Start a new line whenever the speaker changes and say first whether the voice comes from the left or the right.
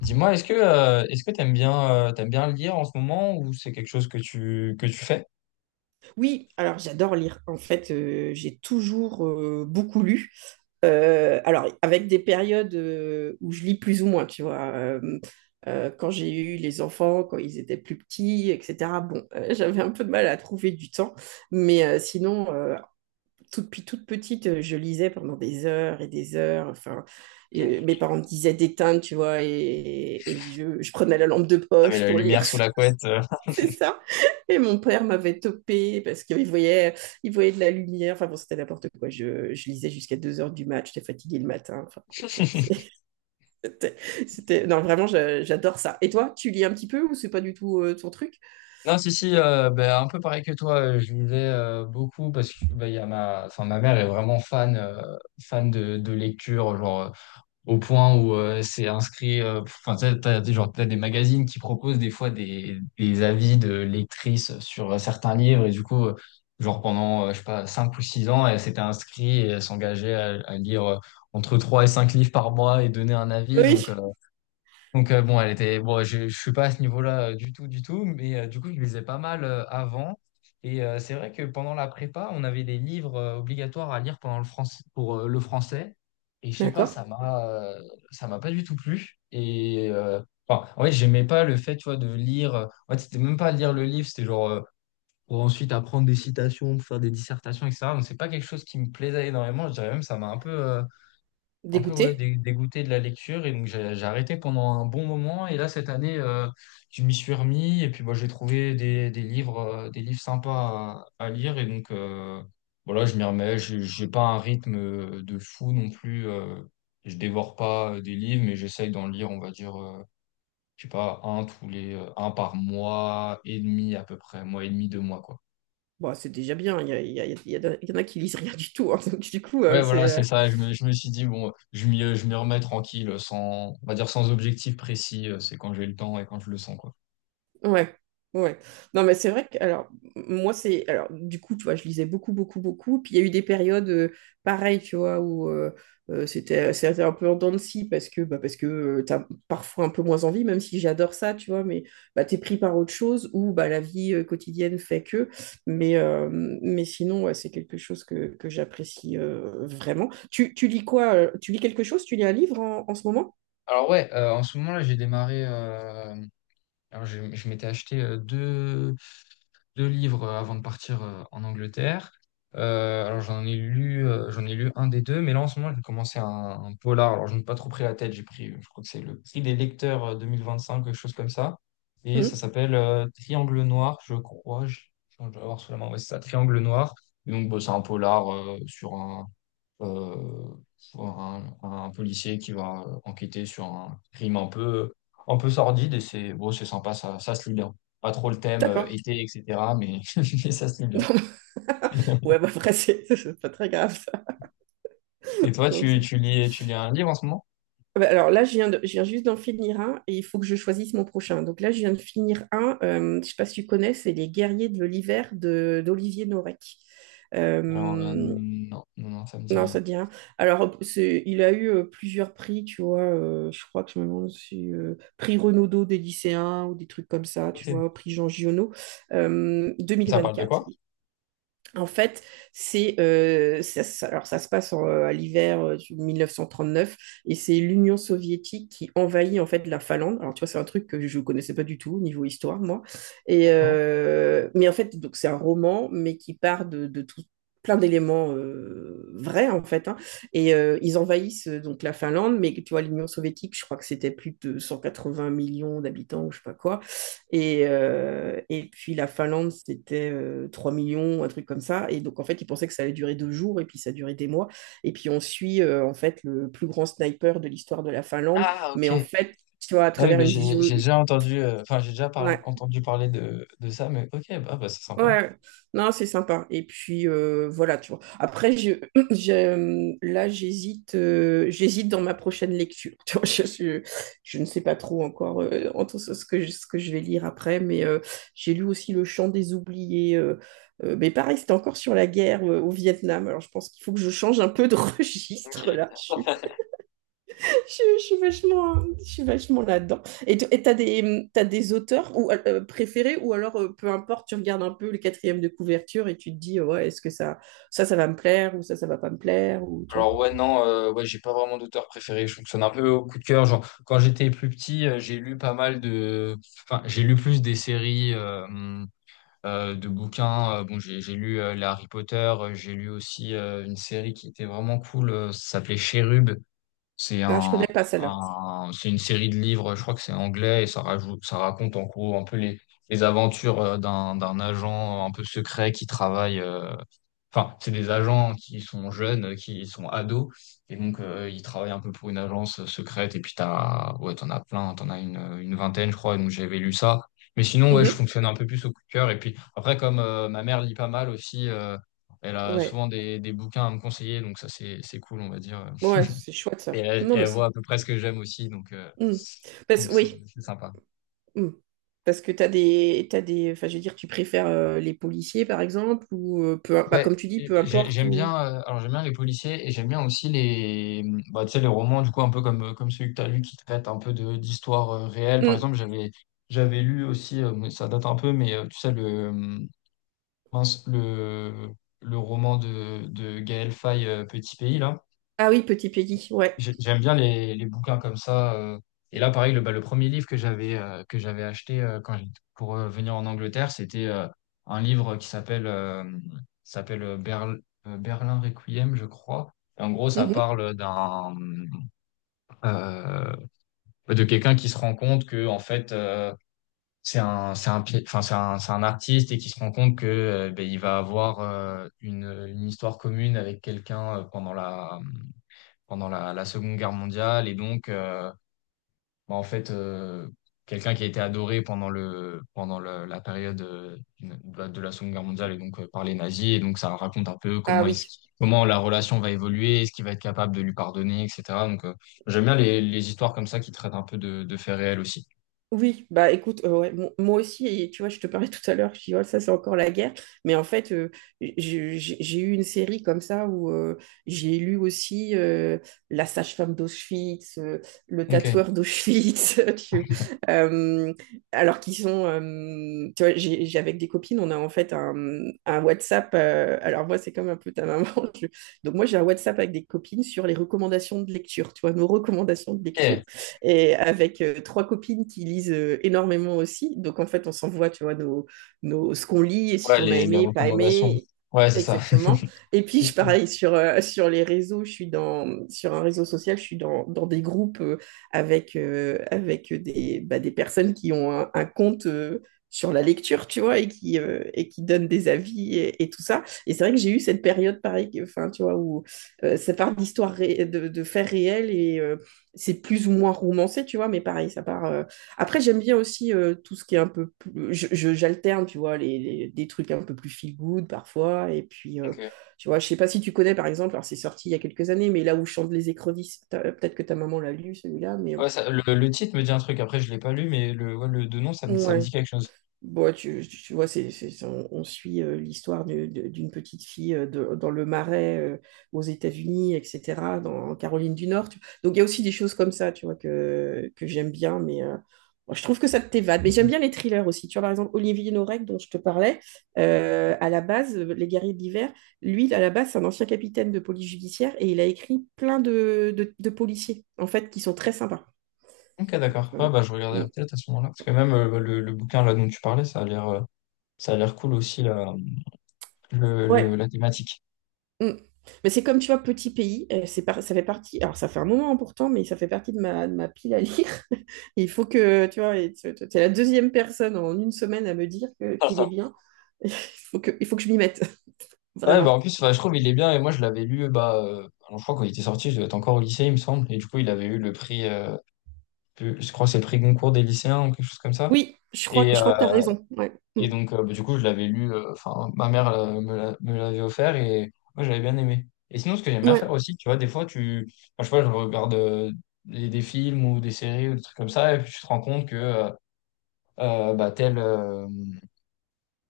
left: Dis-moi, est-ce que t'aimes bien lire en ce moment ou c'est quelque chose que tu fais?
right: Oui, alors j'adore lire. En fait, j'ai toujours beaucoup lu. Alors, avec des périodes où je lis plus ou moins, tu vois. Quand j'ai eu les enfants, quand ils étaient plus petits, etc. Bon, j'avais un peu de mal à trouver du temps. Mais sinon, depuis toute petite, je lisais pendant des heures et des heures. Enfin, et, mes parents me disaient d'éteindre, tu vois, et je prenais la lampe de
left: T'avais
right: poche
left: la
right: pour lire.
left: lumière sous la couette.
right: C'est ça. Et mon père m'avait topé parce qu'il voyait, il voyait de la lumière. Enfin bon, c'était n'importe quoi. Je lisais jusqu'à 2 heures du match. J'étais fatiguée le matin. Enfin bon, tu vois, c'était, Non, vraiment, j'adore ça. Et toi, tu lis un petit peu ou c'est pas du tout ton truc?
left: Non, si, ben, un peu pareil que toi, je lisais beaucoup parce que ben, il y a ma mère est vraiment fan fan de lecture, genre au point où c'est inscrit. Enfin, genre, t'as des magazines qui proposent des fois des avis de lectrices sur certains livres, et du coup, genre pendant, je sais pas, 5 ou 6 ans, elle s'était inscrite et elle s'engageait à lire entre 3 et 5 livres par mois et donner un avis. Donc,
right: Oui.
left: euh, donc euh, bon, elle était bon, je suis pas à ce niveau-là du tout, mais du coup, je lisais pas mal avant et c'est vrai que pendant la prépa, on avait des livres obligatoires à lire pendant le français pour le français et je sais pas,
right: D'accord.
left: ça m'a pas du tout plu et enfin, en fait, j'aimais pas le fait, tu vois, de lire en fait, c'était même pas lire le livre, c'était genre pour ensuite apprendre des citations, pour faire des dissertations etc. Donc c'est pas quelque chose qui me plaisait énormément, je dirais même ça m'a un peu ouais,
right: Dégoûté?
left: dégoûté de la lecture et donc j'ai arrêté pendant un bon moment et là cette année je m'y suis remis et puis bah, j'ai trouvé des livres sympas à lire et donc voilà je m'y remets j'ai pas un rythme de fou non plus je dévore pas des livres mais j'essaye d'en lire on va dire je sais pas un tous les un par mois et demi à peu près mois et demi deux mois quoi.
right: Bon, c'est déjà bien. Il y, a- il y a- il y a- Il y en a qui lisent rien du tout, hein. Donc du coup,
left: Ouais, voilà, c'est ça. Je me suis dit, bon, je m'y remets tranquille, sans, on va dire sans objectif précis. C'est quand j'ai le temps et quand je le sens, quoi.
right: ouais, ouais. Non, mais c'est vrai que, alors, moi, c'est, alors, du coup, tu vois, je lisais beaucoup, beaucoup, beaucoup. Puis il y a eu des périodes pareilles, tu vois, où c'était un peu en dents de scie parce que, bah, parce que t'as parfois un peu moins envie, même si j'adore ça, tu vois, mais bah, t'es pris par autre chose ou bah, la vie quotidienne fait que. Mais, euh, mais sinon, ouais, c'est quelque chose que j'apprécie vraiment. Tu lis quoi? Tu lis quelque chose? Tu lis un livre en ce moment?
left: Alors ouais, en ce moment là, j'ai démarré. Alors, je m'étais acheté deux livres avant de partir en Angleterre. Alors, j'en ai lu un des deux, mais là, en ce moment, j'ai commencé un polar. Alors, je n'ai pas trop pris la tête. J'ai pris, je crois que c'est le prix des lecteurs 2025, quelque chose comme ça. Et ça
right: Hmm,
left: s'appelle Triangle Noir, je crois. Je dois l'avoir sous la main. Ouais, c'est ça, Triangle Noir. Et donc, bon, c'est un polar sur un euh, pour un policier qui va enquêter sur un crime un peu sordide et c'est bon, c'est sympa, ça se lit bien. Pas trop le thème
right: d'accord.
left: été, etc. Mais, mais ça se lit bien.
right: Non. Ouais, bah après, c'est c'est pas très grave, ça.
left: Et toi,
right: Non,
left: tu lis un livre en ce moment?
right: ah bah alors là, je viens juste d'en finir un et il faut que je choisisse mon prochain. Donc là, je viens de finir un, je sais pas si tu connais, c'est Les Guerriers de l'hiver de d'Olivier Norek.
left: Alors, non, ça me dit
right: Non, ça
left: rien.
right: te dit rien. Alors, il a eu plusieurs prix, tu vois. Je crois que je me demande si prix Renaudot des lycéens ou des trucs comme ça, tu
left: Ok.
right: vois, prix Jean Giono,
left: Ça parle de
right: 2024.
left: quoi?
right: En fait, c'est ça, alors ça se passe à l'hiver du 1939 et c'est l'Union soviétique qui envahit en fait la Finlande. Alors tu vois, c'est un truc que je ne connaissais pas du tout au niveau histoire, moi. Et
left: D'accord.
right: mais en fait, donc c'est un roman mais qui part de tout plein d'éléments vrais en fait, hein. Et ils envahissent donc la Finlande, mais tu vois, l'Union soviétique, je crois que c'était plus de 180 millions d'habitants ou je sais pas quoi, et puis la Finlande, c'était 3 millions, un truc comme ça. Et donc, en fait, ils pensaient que ça allait durer 2 jours, et puis ça a duré des mois. Et puis, on suit, en fait, le plus grand sniper de l'histoire de la Finlande.
left: Ah,
right: Mais
left: ok.
right: en fait, tu vois, à
left: Ah oui,
right: travers
left: mais
right: une vision.
left: j'ai déjà entendu, enfin,
right: Ouais.
left: entendu parler de ça, mais ok, bah c'est
right: Ouais,
left: sympa.
right: ouais. Non, c'est sympa. Et puis voilà, tu vois. Après, là, j'hésite dans ma prochaine lecture. Tu vois, je- je ne sais pas trop encore entre ce ce que je vais lire après, mais j'ai lu aussi Le Chant des oubliés. Mais pareil, c'était encore sur la guerre au Vietnam. Alors, je pense qu'il faut que je change un peu de registre là.
left: Ok.
right: Je suis vachement, je suis vachement là-dedans. Et t'as des auteurs ou, préférés ou alors peu importe, tu regardes un peu le quatrième de couverture et tu te dis, ouais, est-ce que ça va me plaire ou ça va pas me plaire ou tu vois.
left: Alors ouais, non, ouais, j'ai pas vraiment d'auteur préféré. Je fonctionne un peu au coup de cœur. Genre, quand j'étais plus petit, j'ai lu pas mal de. Enfin, j'ai lu plus des séries de bouquins. Bon, j'ai lu les Harry Potter. J'ai lu aussi une série qui était vraiment cool. Ça s'appelait Cherub. C'est
right: Ah, je
left: un,
right: connais pas celle-là.
left: c'est une série de livres, je crois que c'est anglais, et ça raconte en gros un peu les aventures d'un agent un peu secret qui travaille. Enfin, c'est des agents qui sont jeunes, qui sont ados, et donc ils travaillent un peu pour une agence secrète. Et puis t'as, ouais, t'en as plein, une vingtaine, je crois. Et donc j'avais lu ça. Mais sinon, ouais, je
right: Mhm.
left: fonctionne un peu plus au coup de cœur. Et puis après, comme ma mère lit pas mal aussi, elle a
right: Ouais,
left: souvent des bouquins à me conseiller, donc ça c'est cool, on va dire.
right: ouais, c'est chouette ça.
left: Et
right: Non, mais
left: elle voit
right: c'est.
left: à peu près ce que j'aime aussi, donc euh,
right: Mm. Parce,
left: donc c'est
right: oui,
left: c'est sympa.
right: Mm. Parce que t'as des, enfin, je veux dire, tu préfères les policiers par exemple ou bah,
left: Ouais,
right: comme tu dis,
left: et
right: peu
left: ben,
right: importe
left: j'aime
right: ou.
left: bien. Alors j'aime bien les policiers et j'aime bien aussi les, bah, tu sais, les romans du coup un peu comme comme celui que t'as lu qui traite un peu de d'histoire réelle. Par
right: Mm.
left: exemple, j'avais lu aussi, mais ça date un peu, mais tu sais euh, le le roman de Gaël Faye, Petit Pays là.
right: Ah oui, Petit Peggy, ouais.
left: J'aime bien les bouquins comme ça. Et là, pareil, le, bah, le premier livre que j'avais acheté quand pour venir en Angleterre, c'était un livre qui s'appelle Berlin Requiem, je crois. Et en gros, ça
right: Mhm.
left: parle d'un euh, de quelqu'un qui se rend compte que en fait c'est un enfin c'est un artiste et qui se rend compte que ben, il va avoir une histoire commune avec quelqu'un pendant la Seconde Guerre mondiale et donc bah, en fait, quelqu'un qui a été adoré pendant pendant la période de la Seconde Guerre mondiale et donc par les nazis. Et donc, ça raconte un peu
right: Ah
left: comment
right: oui,
left: comment la relation va évoluer, est-ce qu'il va être capable de lui pardonner, etc. Donc, j'aime bien les histoires comme ça qui traitent un peu de faits réels aussi.
right: oui, bah écoute, ouais, moi aussi, et tu vois, je te parlais tout à l'heure, je dis, oh, ça c'est encore la guerre, mais en fait, j'ai eu une série comme ça où j'ai lu aussi La sage-femme d'Auschwitz, Le
left: Ok.
right: tatoueur d'Auschwitz, euh, alors qu'ils sont, tu vois, avec des copines, on a en fait un WhatsApp, alors moi c'est comme un peu ta maman, je- donc moi j'ai un WhatsApp avec des copines sur les recommandations de lecture, tu vois, nos recommandations de lecture
left: Ok.
right: et avec trois copines qui lisent énormément aussi. Donc en fait, on s'envoie, tu vois, ce qu'on lit et
left: Ouais,
right: si on a
left: les
right: aimé, pas
left: recommandations.
right: aimé.
left: Ouais, c'est ça.
right: Exactement. Et puis, je
left: Ok.
right: pareil, sur les réseaux, sur un réseau social, je suis dans des groupes avec, avec des, bah, des personnes qui ont un compte sur la lecture, tu vois, et qui donnent des avis et tout ça. Et c'est vrai que j'ai eu cette période, pareil, enfin, tu vois, où ça part d'histoires de faits réels c'est plus ou moins romancé, tu vois, mais pareil, ça part. Après, j'aime bien aussi tout ce qui est un peu plus. J'alterne, tu vois, des trucs un peu plus feel good parfois. Et puis,
left: Ok.
right: tu vois, je sais pas si tu connais, par exemple, alors c'est sorti il y a quelques années, mais Là où chantent les écrevisses, peut-être que ta maman l'a lu, celui-là, mais
left: Ouais, ça- le titre me dit un truc. Après, je l'ai pas lu, mais le, ouais, le, de nom, ça me
right: ouais.
left: dit quelque chose.
right: Bon, tu vois, on suit l'histoire d'une petite fille dans le Marais aux États-Unis, etc., en Caroline du Nord. Donc, il y a aussi des choses comme ça, tu vois, que j'aime bien, mais bon, je trouve que ça t'évade. Mais j'aime bien les thrillers aussi. Tu vois, par exemple, Olivier Norek, dont je te parlais, à la base, Les Guerriers de l'Hiver, lui, à la base, c'est un ancien capitaine de police judiciaire et il a écrit plein de policiers, en fait, qui sont très sympas.
left: Ok, d'accord. Ouais, bah, je regarderai
right: Euh,
left: peut-être à ce moment-là. Parce que même le bouquin là dont tu parlais, ça a l'air cool aussi la,
right: Ouais.
left: la thématique.
right: Mm. Mais c'est comme, tu vois, Petit Pays, ça fait partie, alors ça fait un moment, hein, pourtant, mais ça fait partie de ma pile à lire. Et il faut que, tu vois, et tu es la deuxième personne en une semaine à me dire qu'il est bien. Il faut que je m'y mette,
left: Ouais, bah en
right: vraiment.
left: plus, enfin, je trouve il est bien. Et moi, je l'avais lu, bah, alors, je crois quand il était sorti, je devais être encore au lycée, il me semble. Et du coup, il avait eu le prix, je crois que c'est le prix Goncourt des lycéens ou quelque chose comme ça.
right: Oui,
left: Et,
right: je crois que tu as
left: euh,
right: raison. Ouais.
left: Et
right: Mm.
left: donc, bah, du coup, je l'avais lu, enfin, ma mère me l'a- me l'avait offert et moi, j'avais bien aimé. Et sinon, ce que j'aime bien faire
right: Ouais.
left: aussi, tu vois, des fois, tu, enfin, je sais pas, je regarde des films ou des séries ou des trucs comme ça, et puis tu te rends compte que bah,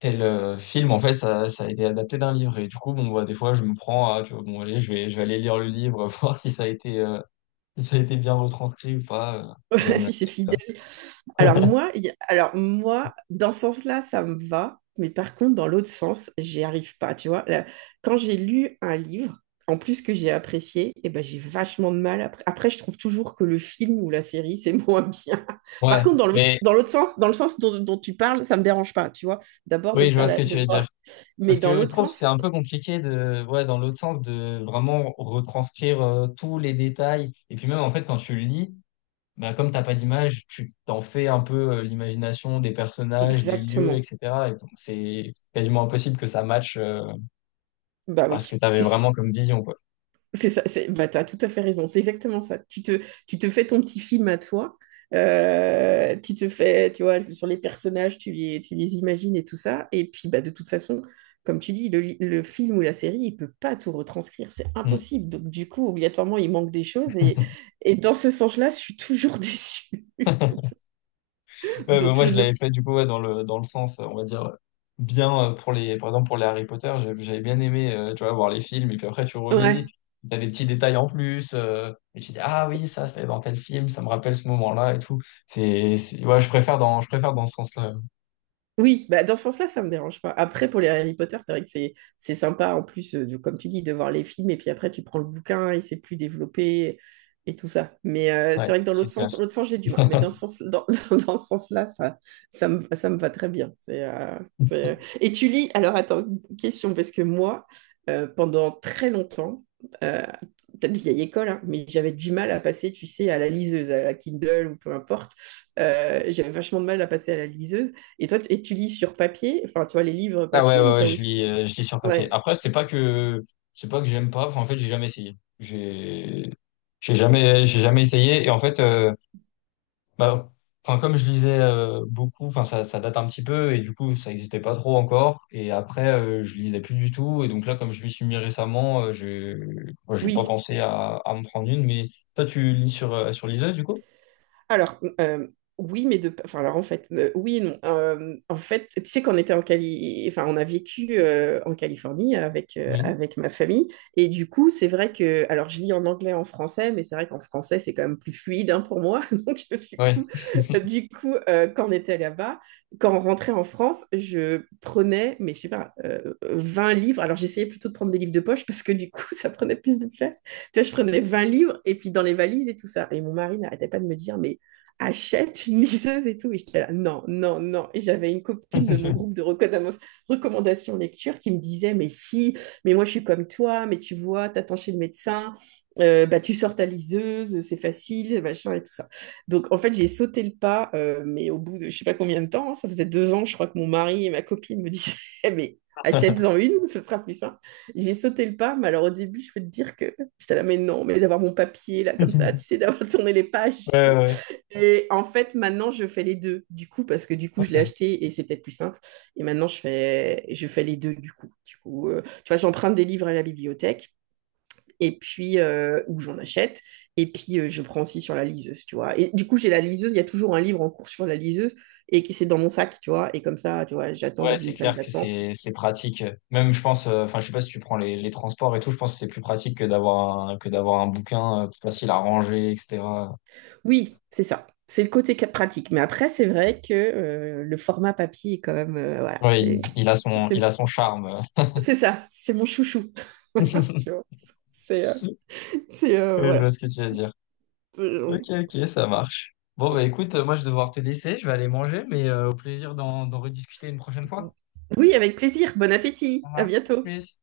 left: tel film, en fait, ça a été adapté d'un livre. Et du coup, bon, bah, des fois, je me prends à, tu vois, bon, allez, je vais aller lire le livre, voir si ça a été, si ça a été bien retranscrit ou pas. J'aime.
right: Si c'est fidèle. Alors moi, il y a- Alors moi, dans ce sens-là, ça me va, mais par contre, dans l'autre sens, j'y arrive pas, tu vois. Là, quand j'ai lu un livre, en plus que j'ai apprécié, eh ben, j'ai vachement de mal. Après, je trouve toujours que le film ou la série, c'est moins bien. Par
left: Ouais,
right: contre,
left: mais
right: dans l'autre sens, dans le sens dont tu parles, ça me dérange pas, tu vois. D'abord
left: oui, je vois ce que tu
right: de
left: veux
right: voir
left: dire.
right: mais
left: Parce
right: dans
left: que je
right: l'autre
left: trouve que c'est
right: sens,
left: un peu compliqué de, ouais, dans l'autre sens, de vraiment retranscrire tous les détails. Et puis même, en fait, quand tu le lis, bah, comme t'as pas d'image, tu t'en fais un peu l'imagination des personnages, des lieux,
right: exactement.
left: etc. Et donc, c'est quasiment impossible que ça matche
right: Bah
left: bah, ce
right: oui.
left: que tu avais vraiment comme vision, quoi.
right: C'est ça, bah, tu as tout à fait raison, c'est exactement ça. Tu te fais ton petit film à toi, tu te fais, tu vois, sur les personnages, tu les imagines et tout ça. Et puis, bah, de toute façon, comme tu dis, le film ou la série, il peut pas tout retranscrire, c'est
left: Mm.
right: impossible. Donc, du coup, obligatoirement, il manque des choses. Et dans ce sens-là, je suis toujours déçue.
left: Ouais, bah,
right: Donc,
left: moi
right: je
left: je
right: ne le.
left: l'avais fait du coup ouais, dans le sens on va dire bien pour les par exemple pour les Harry Potter j'avais bien aimé tu vois voir les films et puis après tu relis
right: Ouais.
left: t'as des petits détails en plus et tu dis ah oui ça c'est dans tel film ça me rappelle ce moment-là et tout ouais je préfère dans ce sens-là.
right: Oui, bah dans ce sens-là, ça me dérange pas. Après, pour les Harry Potter, c'est vrai que c'est sympa en plus, comme tu dis, de voir les films et puis après tu prends le bouquin et c'est plus développé et tout ça. Mais
left: Ouais
right: c'est vrai que dans
left: c'est clair.
right: l'autre sens j'ai du mal. Mais dans ce sens, dans ce sens-là, ça me va très bien. C'est- euh. Et tu lis. Alors attends, une question parce que moi, pendant très longtemps, euh, peut-être vieille école, hein, mais j'avais du mal à passer, tu sais, à la liseuse, à la Kindle ou peu importe. J'avais vachement de mal à passer à la liseuse. Et toi, et tu lis sur papier, enfin, tu vois, les livres
left: Ah ouais
right: papier ou
left: ouais,
right: t'as aussi.
left: je lis sur papier
right: Ouais,
left: après c'est pas que j'aime pas enfin en fait j'ai jamais essayé j'ai jamais j'ai jamais essayé et en fait bah, enfin, comme je lisais beaucoup, enfin, ça date un petit peu et du coup, ça n'existait pas trop encore. Et après, je lisais plus du tout. Et donc là, comme je m'y suis mis récemment, je moi, j'ai pas
right: oui.
left: pensé à me prendre une. Mais toi, tu lis sur, sur liseuse, du coup?
right: Alors, oui, mais de. Enfin, alors en fait, oui et non. En fait, tu sais qu'on était en enfin, on a vécu en Californie
left: Oui.
right: avec ma famille. Et du coup, c'est vrai que. Alors, je lis en anglais, en français, mais c'est vrai qu'en français, c'est quand même plus fluide, hein, pour moi. Donc, du
left: Ouais.
right: coup, quand on était là-bas, quand on rentrait en France, je prenais, mais je sais pas, 20 livres. Alors, j'essayais plutôt de prendre des livres de poche parce que du coup, ça prenait plus de place. Tu vois, je prenais 20 livres et puis dans les valises et tout ça. Et mon mari n'arrêtait pas de me dire, mais achète une liseuse et tout. Et j'étais là, non, non, non. Et j'avais une copine de mon
left: Ouais,
right: groupe de recommandations lecture qui me disait, mais si, mais moi je suis comme toi, mais tu vois, t'attends chez le médecin, bah, tu sors ta liseuse, c'est facile, machin et tout ça. Donc en fait, j'ai sauté le pas, mais au bout de je sais pas combien de temps, hein, ça faisait 2 ans, je crois que mon mari et ma copine me disaient, mais achète-en une, ce sera plus simple. J'ai sauté le pas, mais alors au début, je peux te dire que j'étais là, mais non, mais d'avoir mon papier là, comme ça, tu sais, d'avoir tourné les pages,
left: ouais.
right: et tout.
left: Ouais.
right: Et en fait, maintenant, je fais les deux, du coup, parce que du coup, je l'ai
left: Ok.
right: acheté et c'était plus simple. Et maintenant, je fais les deux, du coup. Du coup, tu vois, j'emprunte des livres à la bibliothèque, et puis, ou j'en achète, et puis je prends aussi sur la liseuse, tu vois. Et du coup, j'ai la liseuse, il y a toujours un livre en cours sur la liseuse, et qui c'est dans mon sac, tu vois. Et comme ça, tu vois, j'attends
left: Ouais,
right: dans
left: c'est
right: une salle
left: clair que
right: d'attente.
left: c'est pratique. Même, je pense, enfin, je sais pas si tu prends les transports et tout, je pense que c'est plus pratique que d'avoir un bouquin plus facile à ranger, etc.
right: Oui, c'est ça. C'est le côté pratique. Mais après, c'est vrai que le format papier est quand même, voilà,
left: Ouais,
right: ça,
left: il a
right: c'est,
left: son charme.
right: c'est ça, c'est mon chouchou. Tu vois, c'est, euh,
left: Oui, je vois
right: voilà.
left: ce que tu veux dire.
right: Euh,
left: Ok, ok, ça marche. Bon, bah écoute, moi je vais devoir te laisser, je vais aller manger, mais au plaisir d'en rediscuter une prochaine fois.
right: oui, avec plaisir. Bon
left: Ça
right: appétit. À
left: marche.
right: bientôt.
left: Plus.